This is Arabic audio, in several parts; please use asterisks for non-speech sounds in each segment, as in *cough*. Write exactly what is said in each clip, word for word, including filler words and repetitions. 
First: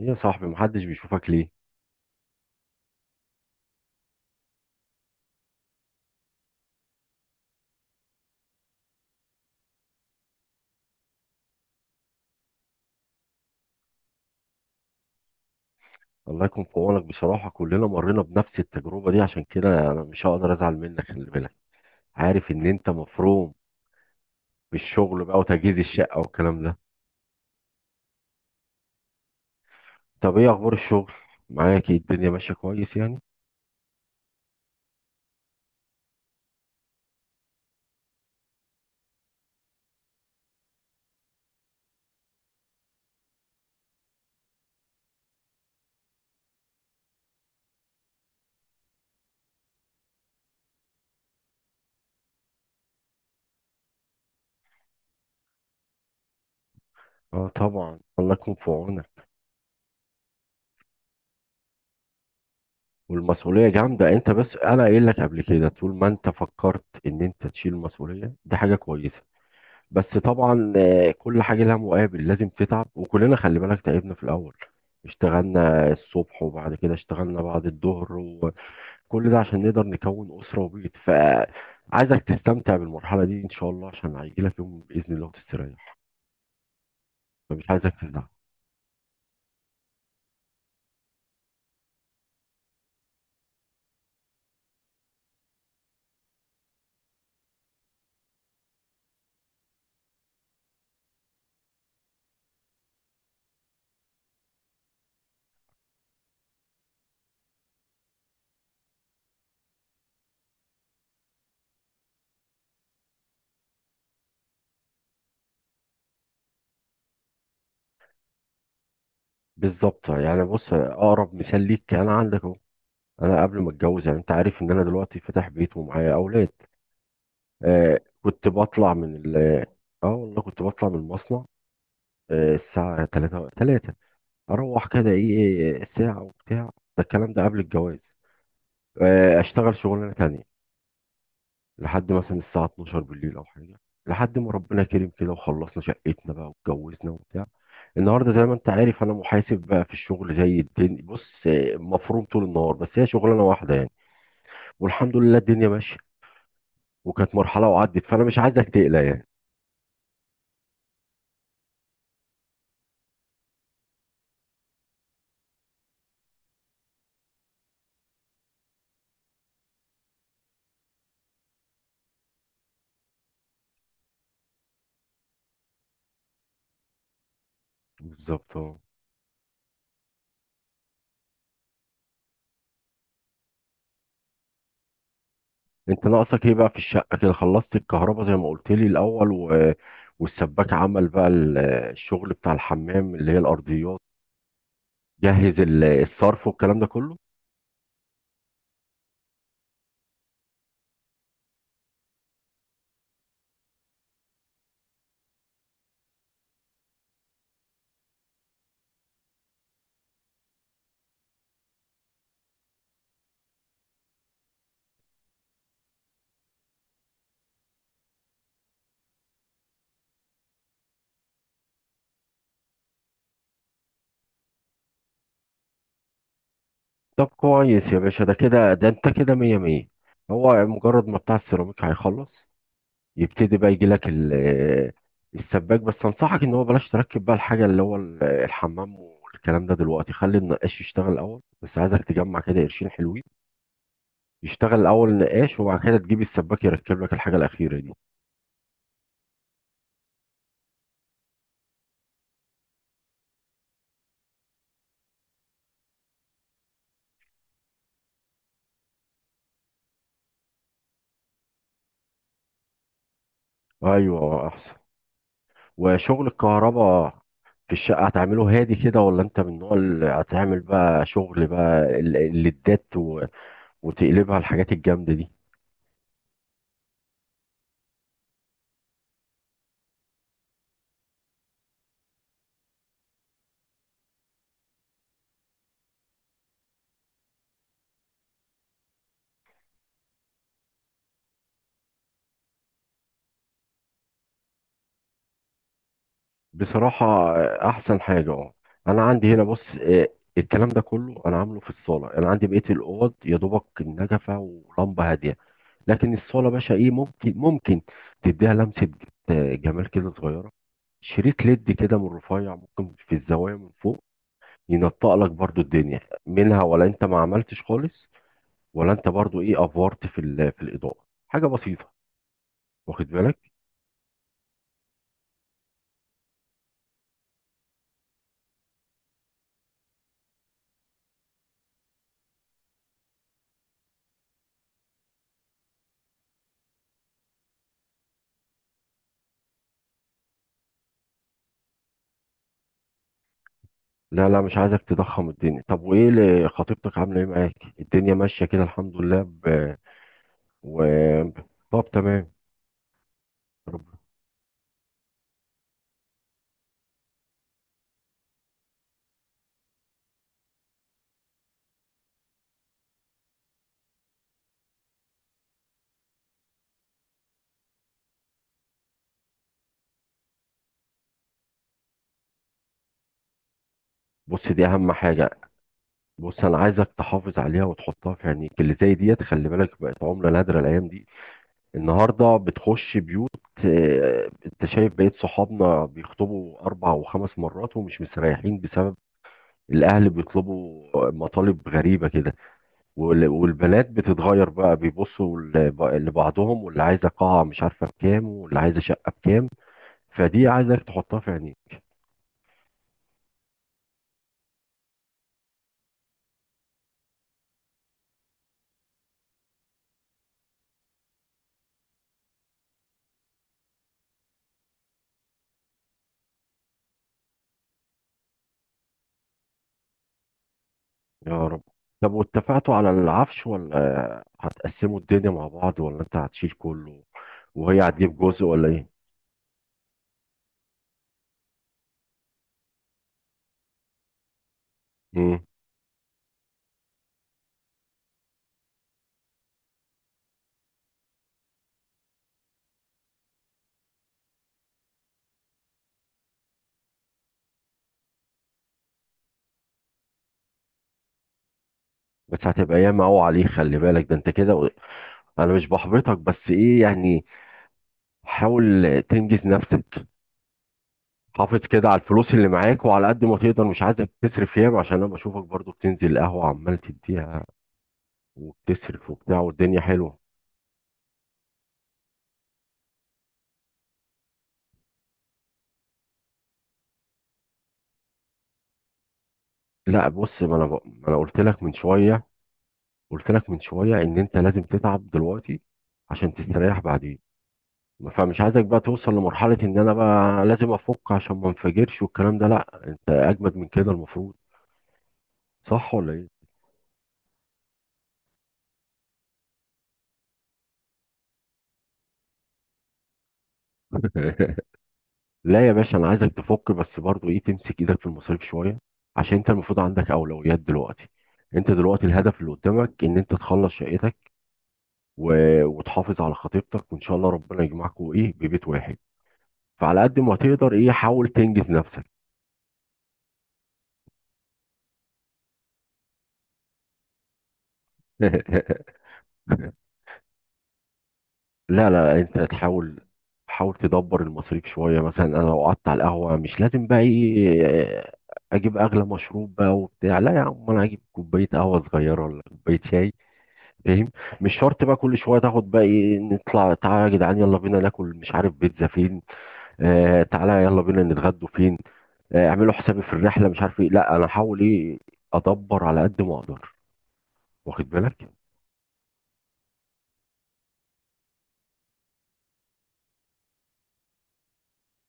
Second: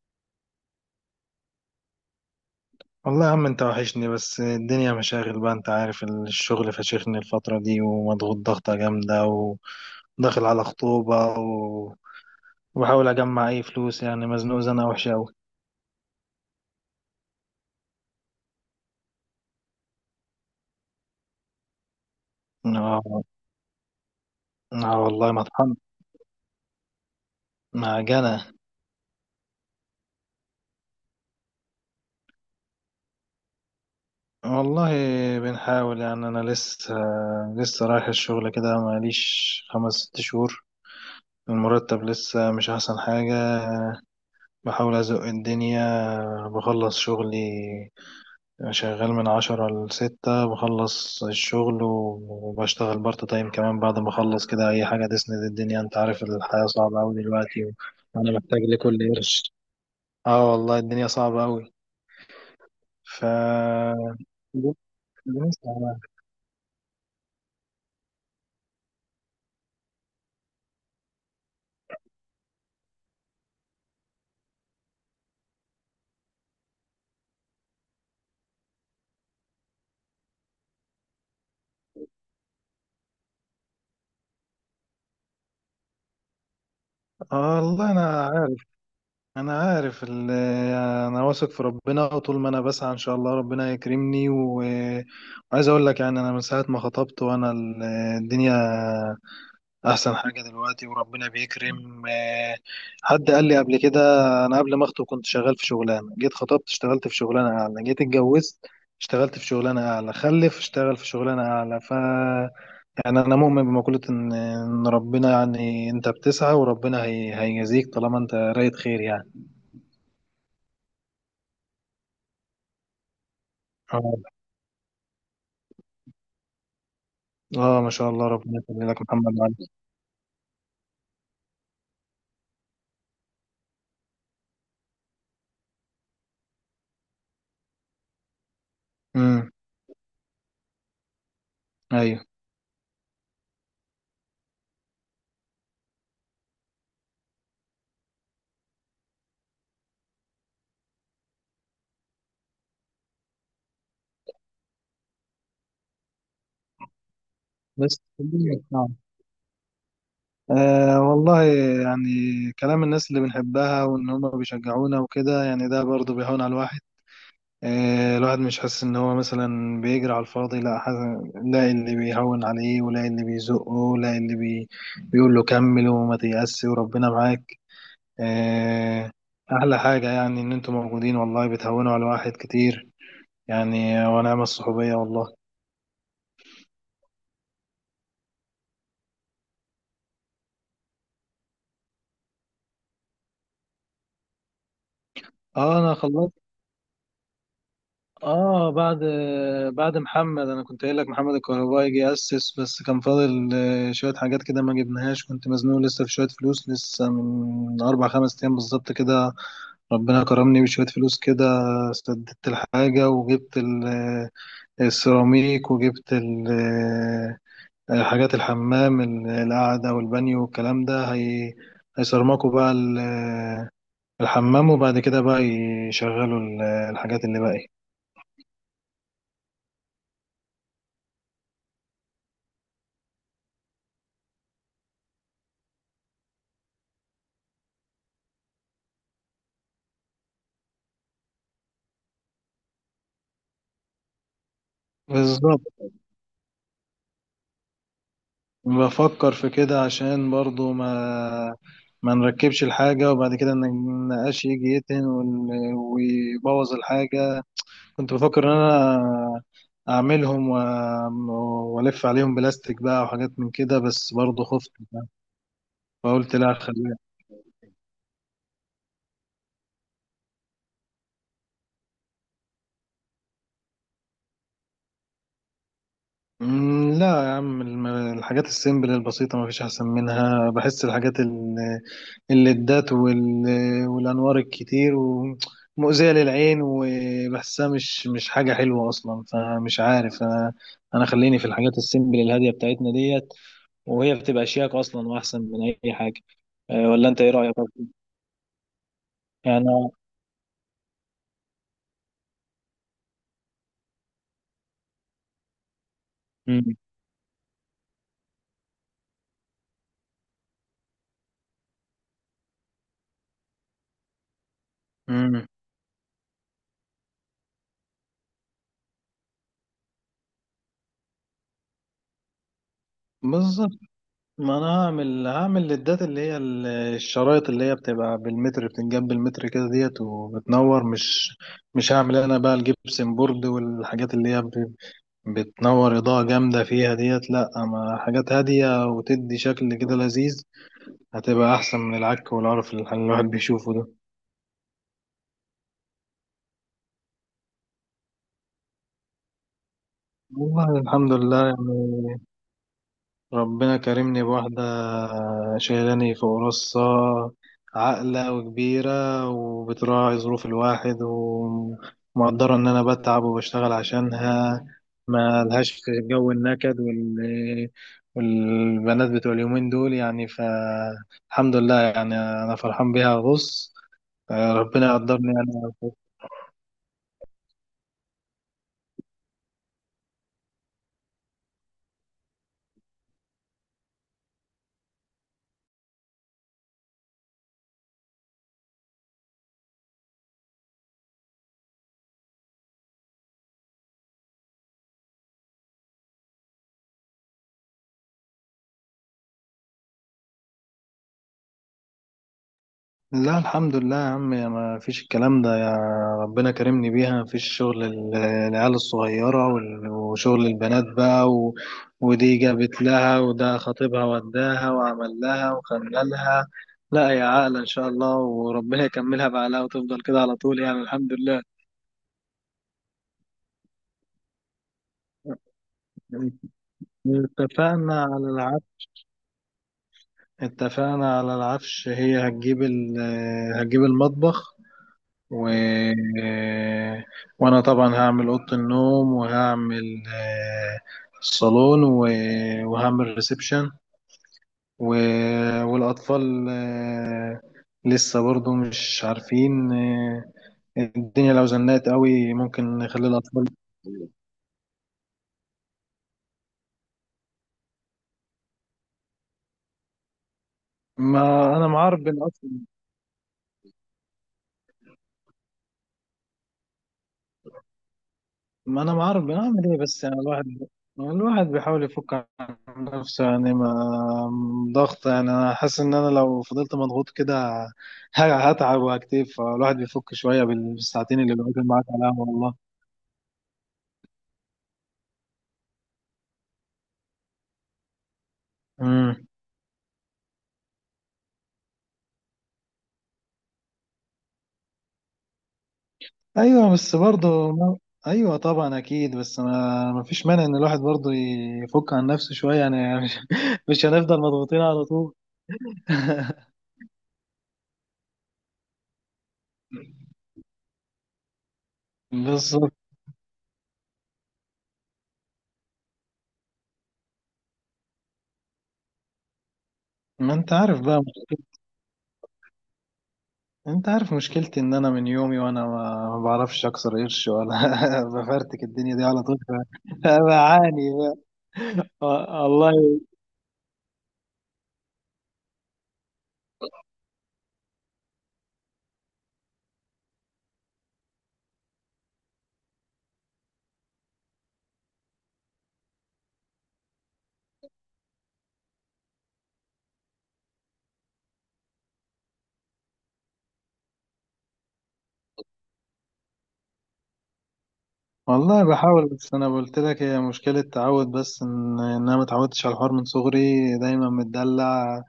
ايه يا صاحبي محدش بيشوفك ليه؟ والله يا عم، انت وحشني. بس الدنيا مشاغل بقى، انت عارف. الشغل فشخني الفترة دي، ومضغوط ضغطة جامدة، وداخل على خطوبة و- وبحاول اجمع اي فلوس. يعني مزنوق زنقة وحشة اوي. الله يكون في عونك بصراحة، كلنا مرينا بنفس التجربة دي، عشان كده انا مش هقدر ازعل منك. خلي بالك عارف ان انت اه. مفروم اه، بالشغل والله بقى مطحن، وتجهيز الشقة والكلام ده. معجنة. طب ايه اخبار الشغل؟ معاك ايه؟ الدنيا ماشية كويس يعني؟ والله بنحاول، يعني انا لسه لسه رايح الشغل كده، ماليش خمس ست شهور. المرتب لسه مش احسن حاجة، بحاول ازق الدنيا، بخلص شغلي. يعني شغال من عشرة لستة، بخلص الشغل وبشتغل بارت تايم كمان بعد ما أخلص كده، أي حاجة تسند الدنيا. أنت عارف، الحياة صعبة أوي اه دلوقتي، طبعا وأنا الله يكون محتاج في لكل عونك. قرش. اه والله الدنيا صعبة أوي. ف والمسؤولية جامدة انت، بس انا قايل لك قبل كده طول ما انت فكرت ان انت تشيل المسؤولية دي حاجة كويسة. بس طبعا آه، كل حاجة لها مقابل، لازم تتعب، وكلنا خلي بالك تعبنا في الأول. اشتغلنا الصبح وبعد كده اشتغلنا بعد الظهر، وكل ده عشان نقدر نكون أسرة وبيت. فعايزك تستمتع بالمرحلة دي إن شاء الله، عشان هيجيلك يوم بإذن الله وتستريح. آه فمش والله عايزك تزعل. أنا عارف. أنا عارف ال- أنا واثق في ربنا، وطول ما أنا بسعى إن شاء الله ربنا يكرمني. و... وعايز أقول لك يعني، أنا من ساعة ما خطبت وأنا ال- الدنيا احسن حاجه دلوقتي، وربنا بيكرم. آه، حد قال لي قبل كده، انا قبل ما اخطب كنت شغال في شغلانه، جيت خطبت اشتغلت في شغلانه اعلى، جيت اتجوزت اشتغلت في شغلانه اعلى، خلف اشتغل في شغلانه اعلى. ف يعني انا مؤمن بمقوله ان ان ربنا، يعني انت بتسعى وربنا هي... هيجازيك طالما انت رايت خير يعني. بالظبط يعني، بص أقرب مثال ليك أنا عندك أهو. أنا قبل ما أتجوز، يعني أنت اه. عارف إن أنا دلوقتي فاتح بيت ومعايا أولاد، اه، ما آه شاء الله، كنت ربنا يخلي بطلع لك من محمد ال علي. آه والله كنت بطلع من المصنع آه الساعة 3 3، اروح كده ايه ساعه وبتاع، ده الكلام ده قبل الجواز. آه، امم اشتغل شغلانه تانية لحد ايوه. مثلا الساعه اثنا عشر بالليل او حاجه، لحد ما ربنا كريم كده وخلصنا شقتنا بقى واتجوزنا وبتاع. النهارده زي ما انت عارف انا محاسب بقى في الشغل، زي الدنيا بص آه، مفروم طول النهار، بس هي شغلانه واحده يعني، والحمد لله الدنيا ماشيه. وكانت مرحله بس وعدت، فانا مش عايزك تقلق يعني. أه والله يعني، كلام الناس اللي بنحبها، وإن هما بيشجعونا وكده، يعني ده برضه بيهون على الواحد. أه، الواحد مش حاسس إن هو مثلا بيجري على الفاضي، لا حاسس، لا اللي بيهون عليه، ولا اللي بيزقه، لا اللي بي بيقول له كمل وما تيأس وربنا معاك. بالظبط. أه. أحلى حاجة يعني إن أنتوا موجودين، والله بتهونوا على الواحد كتير. يعني ونعم الصحوبية والله. انت ناقصك ايه بقى في الشقه؟ كده خلصت الكهرباء زي ما قلت لي الاول و... والسباك عمل بقى ال- الشغل بتاع الحمام اللي هي الارضيات، جهز اه ال- انا خلصت. الصرف والكلام ده كله؟ اه، بعد بعد محمد، انا كنت قايل لك محمد الكهربائي جه اسس، بس كان فاضل آه، شويه حاجات كده ما جبناهاش، كنت مزنوق لسه في شويه فلوس. لسه من اربع خمس ايام بالظبط كده ربنا كرمني بشويه فلوس كده، سددت الحاجه وجبت ال- آه، السيراميك، وجبت ال- آه، آه، حاجات الحمام، ال- القعده والبانيو والكلام ده. هي هيصرمكوا بقى ال- آه، الحمام، وبعد كده بقى يشغلوا ال- آه، الحاجات طب اللي باقي. كويس يا باشا، ده كده ده انت كده مية مية. هو مجرد ما بتاع السيراميك هيخلص يبتدي بقى يجي لك ال- السباك، بس انصحك ان هو بلاش تركب بقى الحاجه اللي هو ال- الحمام والكلام ده دلوقتي، خلي النقاش يشتغل الاول، بس عايزك تجمع كده قرشين حلوين. يشتغل الاول نقاش بالظبط، وبعد كده تجيب السباك يركب لك الحاجه الاخيره دي. بفكر في كده عشان برضو ما ما نركبش الحاجة، وبعد كده إن النقاش يجي يتهن وال- ويبوظ الحاجة. كنت بفكر إن أنا أعملهم و- وألف عليهم بلاستيك بقى، وحاجات من كده، بس برضو ايوه خفت احسن. وشغل فقلت لا خليها. الكهرباء في الشقه هتعمله هادي كده، ولا انت من النوع اللي هتعمل بقى شغل بقى ال- الليدات و وتقلبها الحاجات الجامده دي؟ مم، لا يا عم، الم- الحاجات السيمبل البسيطة مفيش أحسن منها. بحس الحاجات ال- الليدات وال- والأنوار الكتير ومؤذية للعين، وبحسها مش مش حاجة حلوة أصلا، فمش عارف. أنا أنا خليني في الحاجات السيمبل الهادية بتاعتنا ديت، وهي بتبقى شياك أصلا وأحسن من أي حاجة. أه، بصراحه ولا أنت إيه رأيك آه، أصلاً؟ احسن حاجه اه. انا عندي هنا بص، يعني. آه، الكلام ده كله انا عامله في الصاله، انا عندي بقيه الاوض يا دوبك النجفه ولمبه هاديه. لكن الصاله باشا مم. ايه، ممكن ممكن تديها لمسه، آه، جمال كده صغيره. شريط ليد كده من رفيع، ممكن في الزوايا من فوق ينطق لك مم. برضو الدنيا منها. ولا انت ما عملتش خالص؟ ولا انت برضو ايه افورت في ال في الاضاءه حاجه بسيطه، واخد بالك؟ بالظبط. ما انا هعمل هعمل للدات اللي هي ال- الشرايط، اللي هي بتبقى بالمتر، بتنجاب بالمتر كده ديت وبتنور. مش مش هعمل انا بقى الجبسن بورد والحاجات اللي هي بت- بتنور اضاءة جامدة فيها ديت، لا اما حاجات هادية وتدي شكل كده لذيذ، هتبقى احسن من العك والعرف اللي الواحد بيشوفه ده. لا لا، مش عايزك تضخم الدنيا. طب وايه اللي خطيبتك عامله ايه معاك؟ الدنيا ماشيه كده الحمد لله ب... والله و... الحمد لله طب يعني، تمام. ربنا رب- كرمني بواحدة شايلاني فوق راسها، عاقلة وكبيرة، وبتراعي ظروف الواحد، ومقدرة إن أنا بتعب وبشتغل عشانها. ما لهاش في جو النكد وال... والبنات بتوع اليومين دول. يعني فالحمد لله، يعني أنا فرحان بيها. بص، بص دي ربنا اهم حاجه. يقدرني أنا. بص انا عايزك تحافظ عليها وتحطها في عينيك، اللي زي ديت خلي بالك بقت عمله نادره الايام دي. النهارده بتخش بيوت، آه، انت شايف بقية صحابنا بيخطبوا اربع وخمس مرات ومش مستريحين بسبب الاهل بيطلبوا مطالب غريبه كده، وال والبنات بتتغير بقى، بيبصوا ل- لبعضهم، واللي عايزه قاعه مش عارفه بكام، واللي عايزه شقه بكام. فدي عايزك تحطها في عينيك. لا، الحمد لله يا عم، يا ما فيش الكلام ده يا. ربنا كرمني بيها، ما فيش شغل ال- العيال الصغيرة وال- وشغل البنات بقى. و... ودي جابت لها وده خطيبها وداها وعمل لها وخللها، لا يا عاقلة إن شاء الله، وربنا يكملها بعقلها وتفضل كده على طول يعني، الحمد لله. يا رب. طب واتفقتوا على العفش، ولا آه، هتقسموا الدنيا مع بعض، ولا انت هتشيل كله وهي اتفقنا هتجيب على جزء ولا ايه؟ العفش. اتفقنا على العفش، هي هتجيب ال... هتجيب المطبخ. مم. و... وانا طبعا هعمل اوضه النوم، وهعمل آه، الصالون. و... وهعمل ريسبشن. و... والاطفال آه، لسه برضو مش عارفين. آه، الدنيا لو زنقت قوي بس ممكن هتبقى ياما نخلي قوي الاطفال... عليه، خلي بالك ده انت كده. انا مش بحبطك بس ايه يعني، حاول تنجز نفسك. ما حافظ انا كده معار على الفلوس اللي معاك، وعلى قد ما تقدر مش عايزك تصرف ياما، عشان انا بشوفك برضو بتنزل القهوة عمال تديها ما انا ما وبتصرف اعرف وبتاع بنعمل ايه، والدنيا بس يعني حلوة. الواحد، الواحد بيحاول يفك عن نفسه. يعني ما ضغط يعني، انا حاسس ان انا لو فضلت مضغوط كده ه- هتعب وهكتف، فالواحد لا بيفك بص، شويه ما انا ب... بال- ما انا بالساعتين اللي قلت بيقعد لك من معاك على شوية، القهوه والله. قلت لك من شوية ان انت لازم تتعب دلوقتي عشان تستريح بعدين. فمش عايزك بقى توصل امم لمرحلة ان انا بقى لازم افك عشان ما انفجرش والكلام ده، لا انت اجمد من كده المفروض. صح ولا ايه؟ ايوه، بس برضه ما... ايوه طبعا اكيد، بس انا ما فيش مانع ان الواحد برضه يفك عن نفسه شويه يعني. *laughs* مش مش هنفضل مضغوطين *laughs* على طول. لا يا باشا انا عايزك *laughs* تفك، بس برضو ايه تمسك ايدك في المصاريف شويه، عشان انت المفروض عندك اولويات دلوقتي. انت دلوقتي الهدف اللي بالظبط. قدامك ان انت تخلص شقتك و... وتحافظ على خطيبتك، وان شاء الله ربنا يجمعكم ايه ببيت واحد. فعلى قد ما ما انت تقدر عارف ايه بقى، حاول تنجز نفسك. انت عارف مشكلتي، ان انا من يومي وانا ما ما بعرفش اكسر قرش، ولا *laughs* بفرتك الدنيا *laughs* دي على طول. ف- فبعاني بقى. لا و- لا، انت والله. تحاول، حاول تدبر المصاريف شويه. مثلا انا لو قعدت على القهوه مش لازم بقى ايه اجيب اغلى مشروب بقى وبتاع، لا يا عم انا اجيب كوبايه قهوه صغيره ولا كوبايه شاي، فاهم؟ مش شرط بقى كل شويه تاخد بقى ايه، نطلع تعالى يا جدعان يلا بينا ناكل مش عارف بيتزا فين، آه تعالى يلا بينا نتغدوا فين، آه اعملوا حسابي في الرحله مش عارف ايه. لا انا هحاول ايه ادبر على قد ما اقدر، واخد بالك؟ والله بحاول، بس انا قلت لك هي مشكلة تعود، بس ان ان انا ما اتعودتش على الحوار من صغري. دايما متدلع،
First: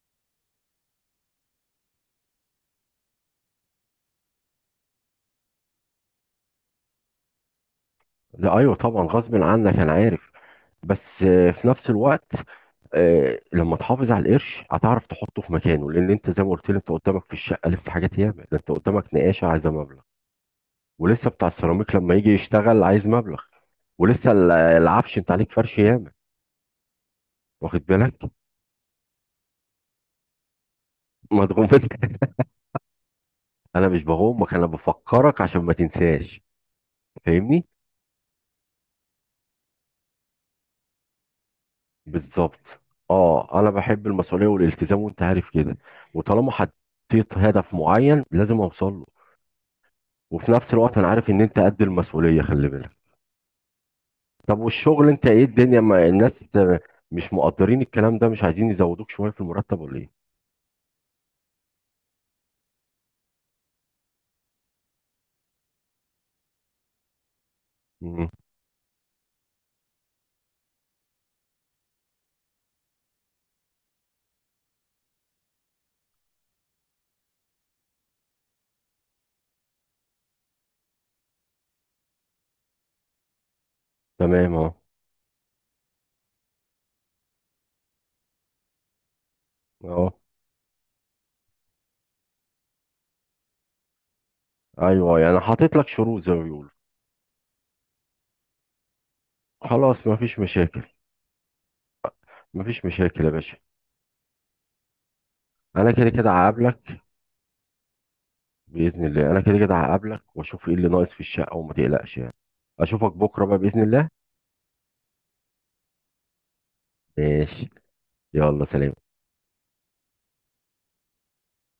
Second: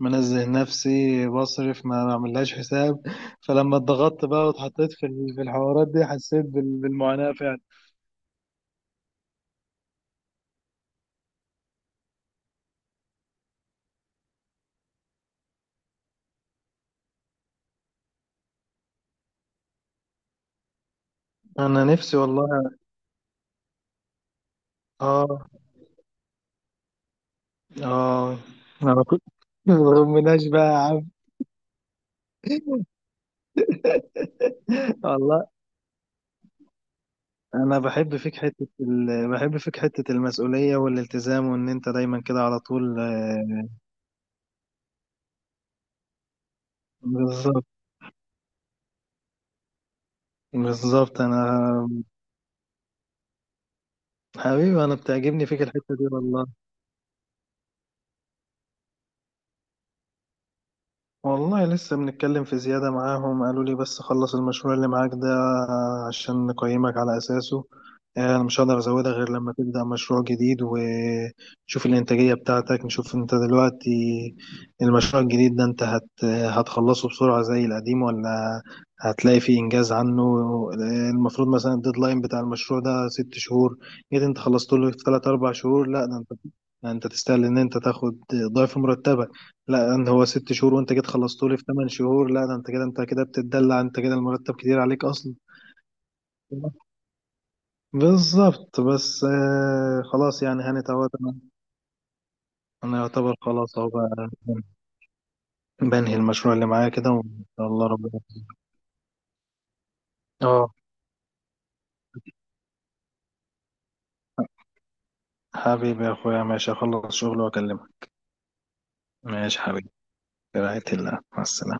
منزه نفسي بصرف، ما بعملهاش حساب. فلما اتضغطت بقى واتحطيت في ال- في الحوارات دي، حسيت بال- بالمعاناة فعلا. لا ايوه طبعا غصب عنك انا عارف، بس آه في نفس الوقت آه، لما تحافظ على القرش هتعرف تحطه في مكانه، لان انت زي ما قلت لي انت قدامك في الشقه لسه حاجات ياما، ده انت قدامك نقاشه عايزه مبلغ، ولسه بتاع انا السيراميك لما نفسي يجي والله. يشتغل عايز مبلغ، ولسه ال- العفش اه. انت عليك فرش ياما، واخد بالك؟ اه، انا كنت *laughs* ما بغمناش بقى يا عم. مضغوط انت. *laughs* انا مش بغمك، انا *laughs* بفكرك والله. عشان ما تنساش. فاهمني؟ انا بحب فيك حته ال... بحب فيك حته المسؤوليه والالتزام، وان انت دايما كده بالظبط. على طول. اه آه، انا بحب المسؤوليه والالتزام، وانت عارف كده. وطالما حطيت بالظبط، هدف معين لازم اوصل له. وفي نفس الوقت انا بالظبط. عارف ان انت انا قد المسؤوليه، خلي بالك. طب حبيبي، انا والشغل انت ايه؟ بتعجبني فيك الدنيا، الحته دي ما الناس والله. مش مقدرين الكلام ده؟ مش عايزين يزودوك شويه في المرتب ولا ايه؟ والله لسه بنتكلم في زيادة معاهم، قالوا لي بس خلص المشروع اللي معاك ده عشان نقيمك على أساسه. مم. آه، أنا مش هقدر أزودها غير لما تبدأ مشروع جديد، ونشوف الإنتاجية بتاعتك، نشوف أنت دلوقتي المشروع الجديد ده، أنت هت هتخلصه بسرعة زي القديم، ولا هتلاقي فيه إنجاز عنه. آه، المفروض مثلا الديدلاين بتاع المشروع ده ست شهور، جيت أنت تمام خلصته اه. له في تلات أربع شهور، لا ده أنت، ده أنت تستاهل إن أنت تاخد ضعف مرتبك. لا، ده اه. هو ست شهور وانت جيت خلصته لي في ثمان شهور، لا ده انت كده، انت كده بتتدلع، انت كده المرتب كتير عليك ايوه اصلا. يعني حاطط لك شروط زي ما بيقولوا. بالظبط، بس آه خلاص مفيش خلاص يعني مشاكل، هانت اهوت انا، مفيش انا مشاكل يا يعتبر باشا. خلاص اهو بقى، انا كده بنهي كده المشروع اللي هقابلك معايا كده وان شاء الله ربنا... باذن الله، انا كده كده هقابلك واشوف اه. ايه اللي ناقص في الشقه، وما تقلقش يعني. اشوفك بكره بقى باذن الله. حبيبي يا اخويا، ماشي اخلص شغل ماشي، واكلمك. يلا سلام. ماشي حبيبي، برعاية الله مع السلامة.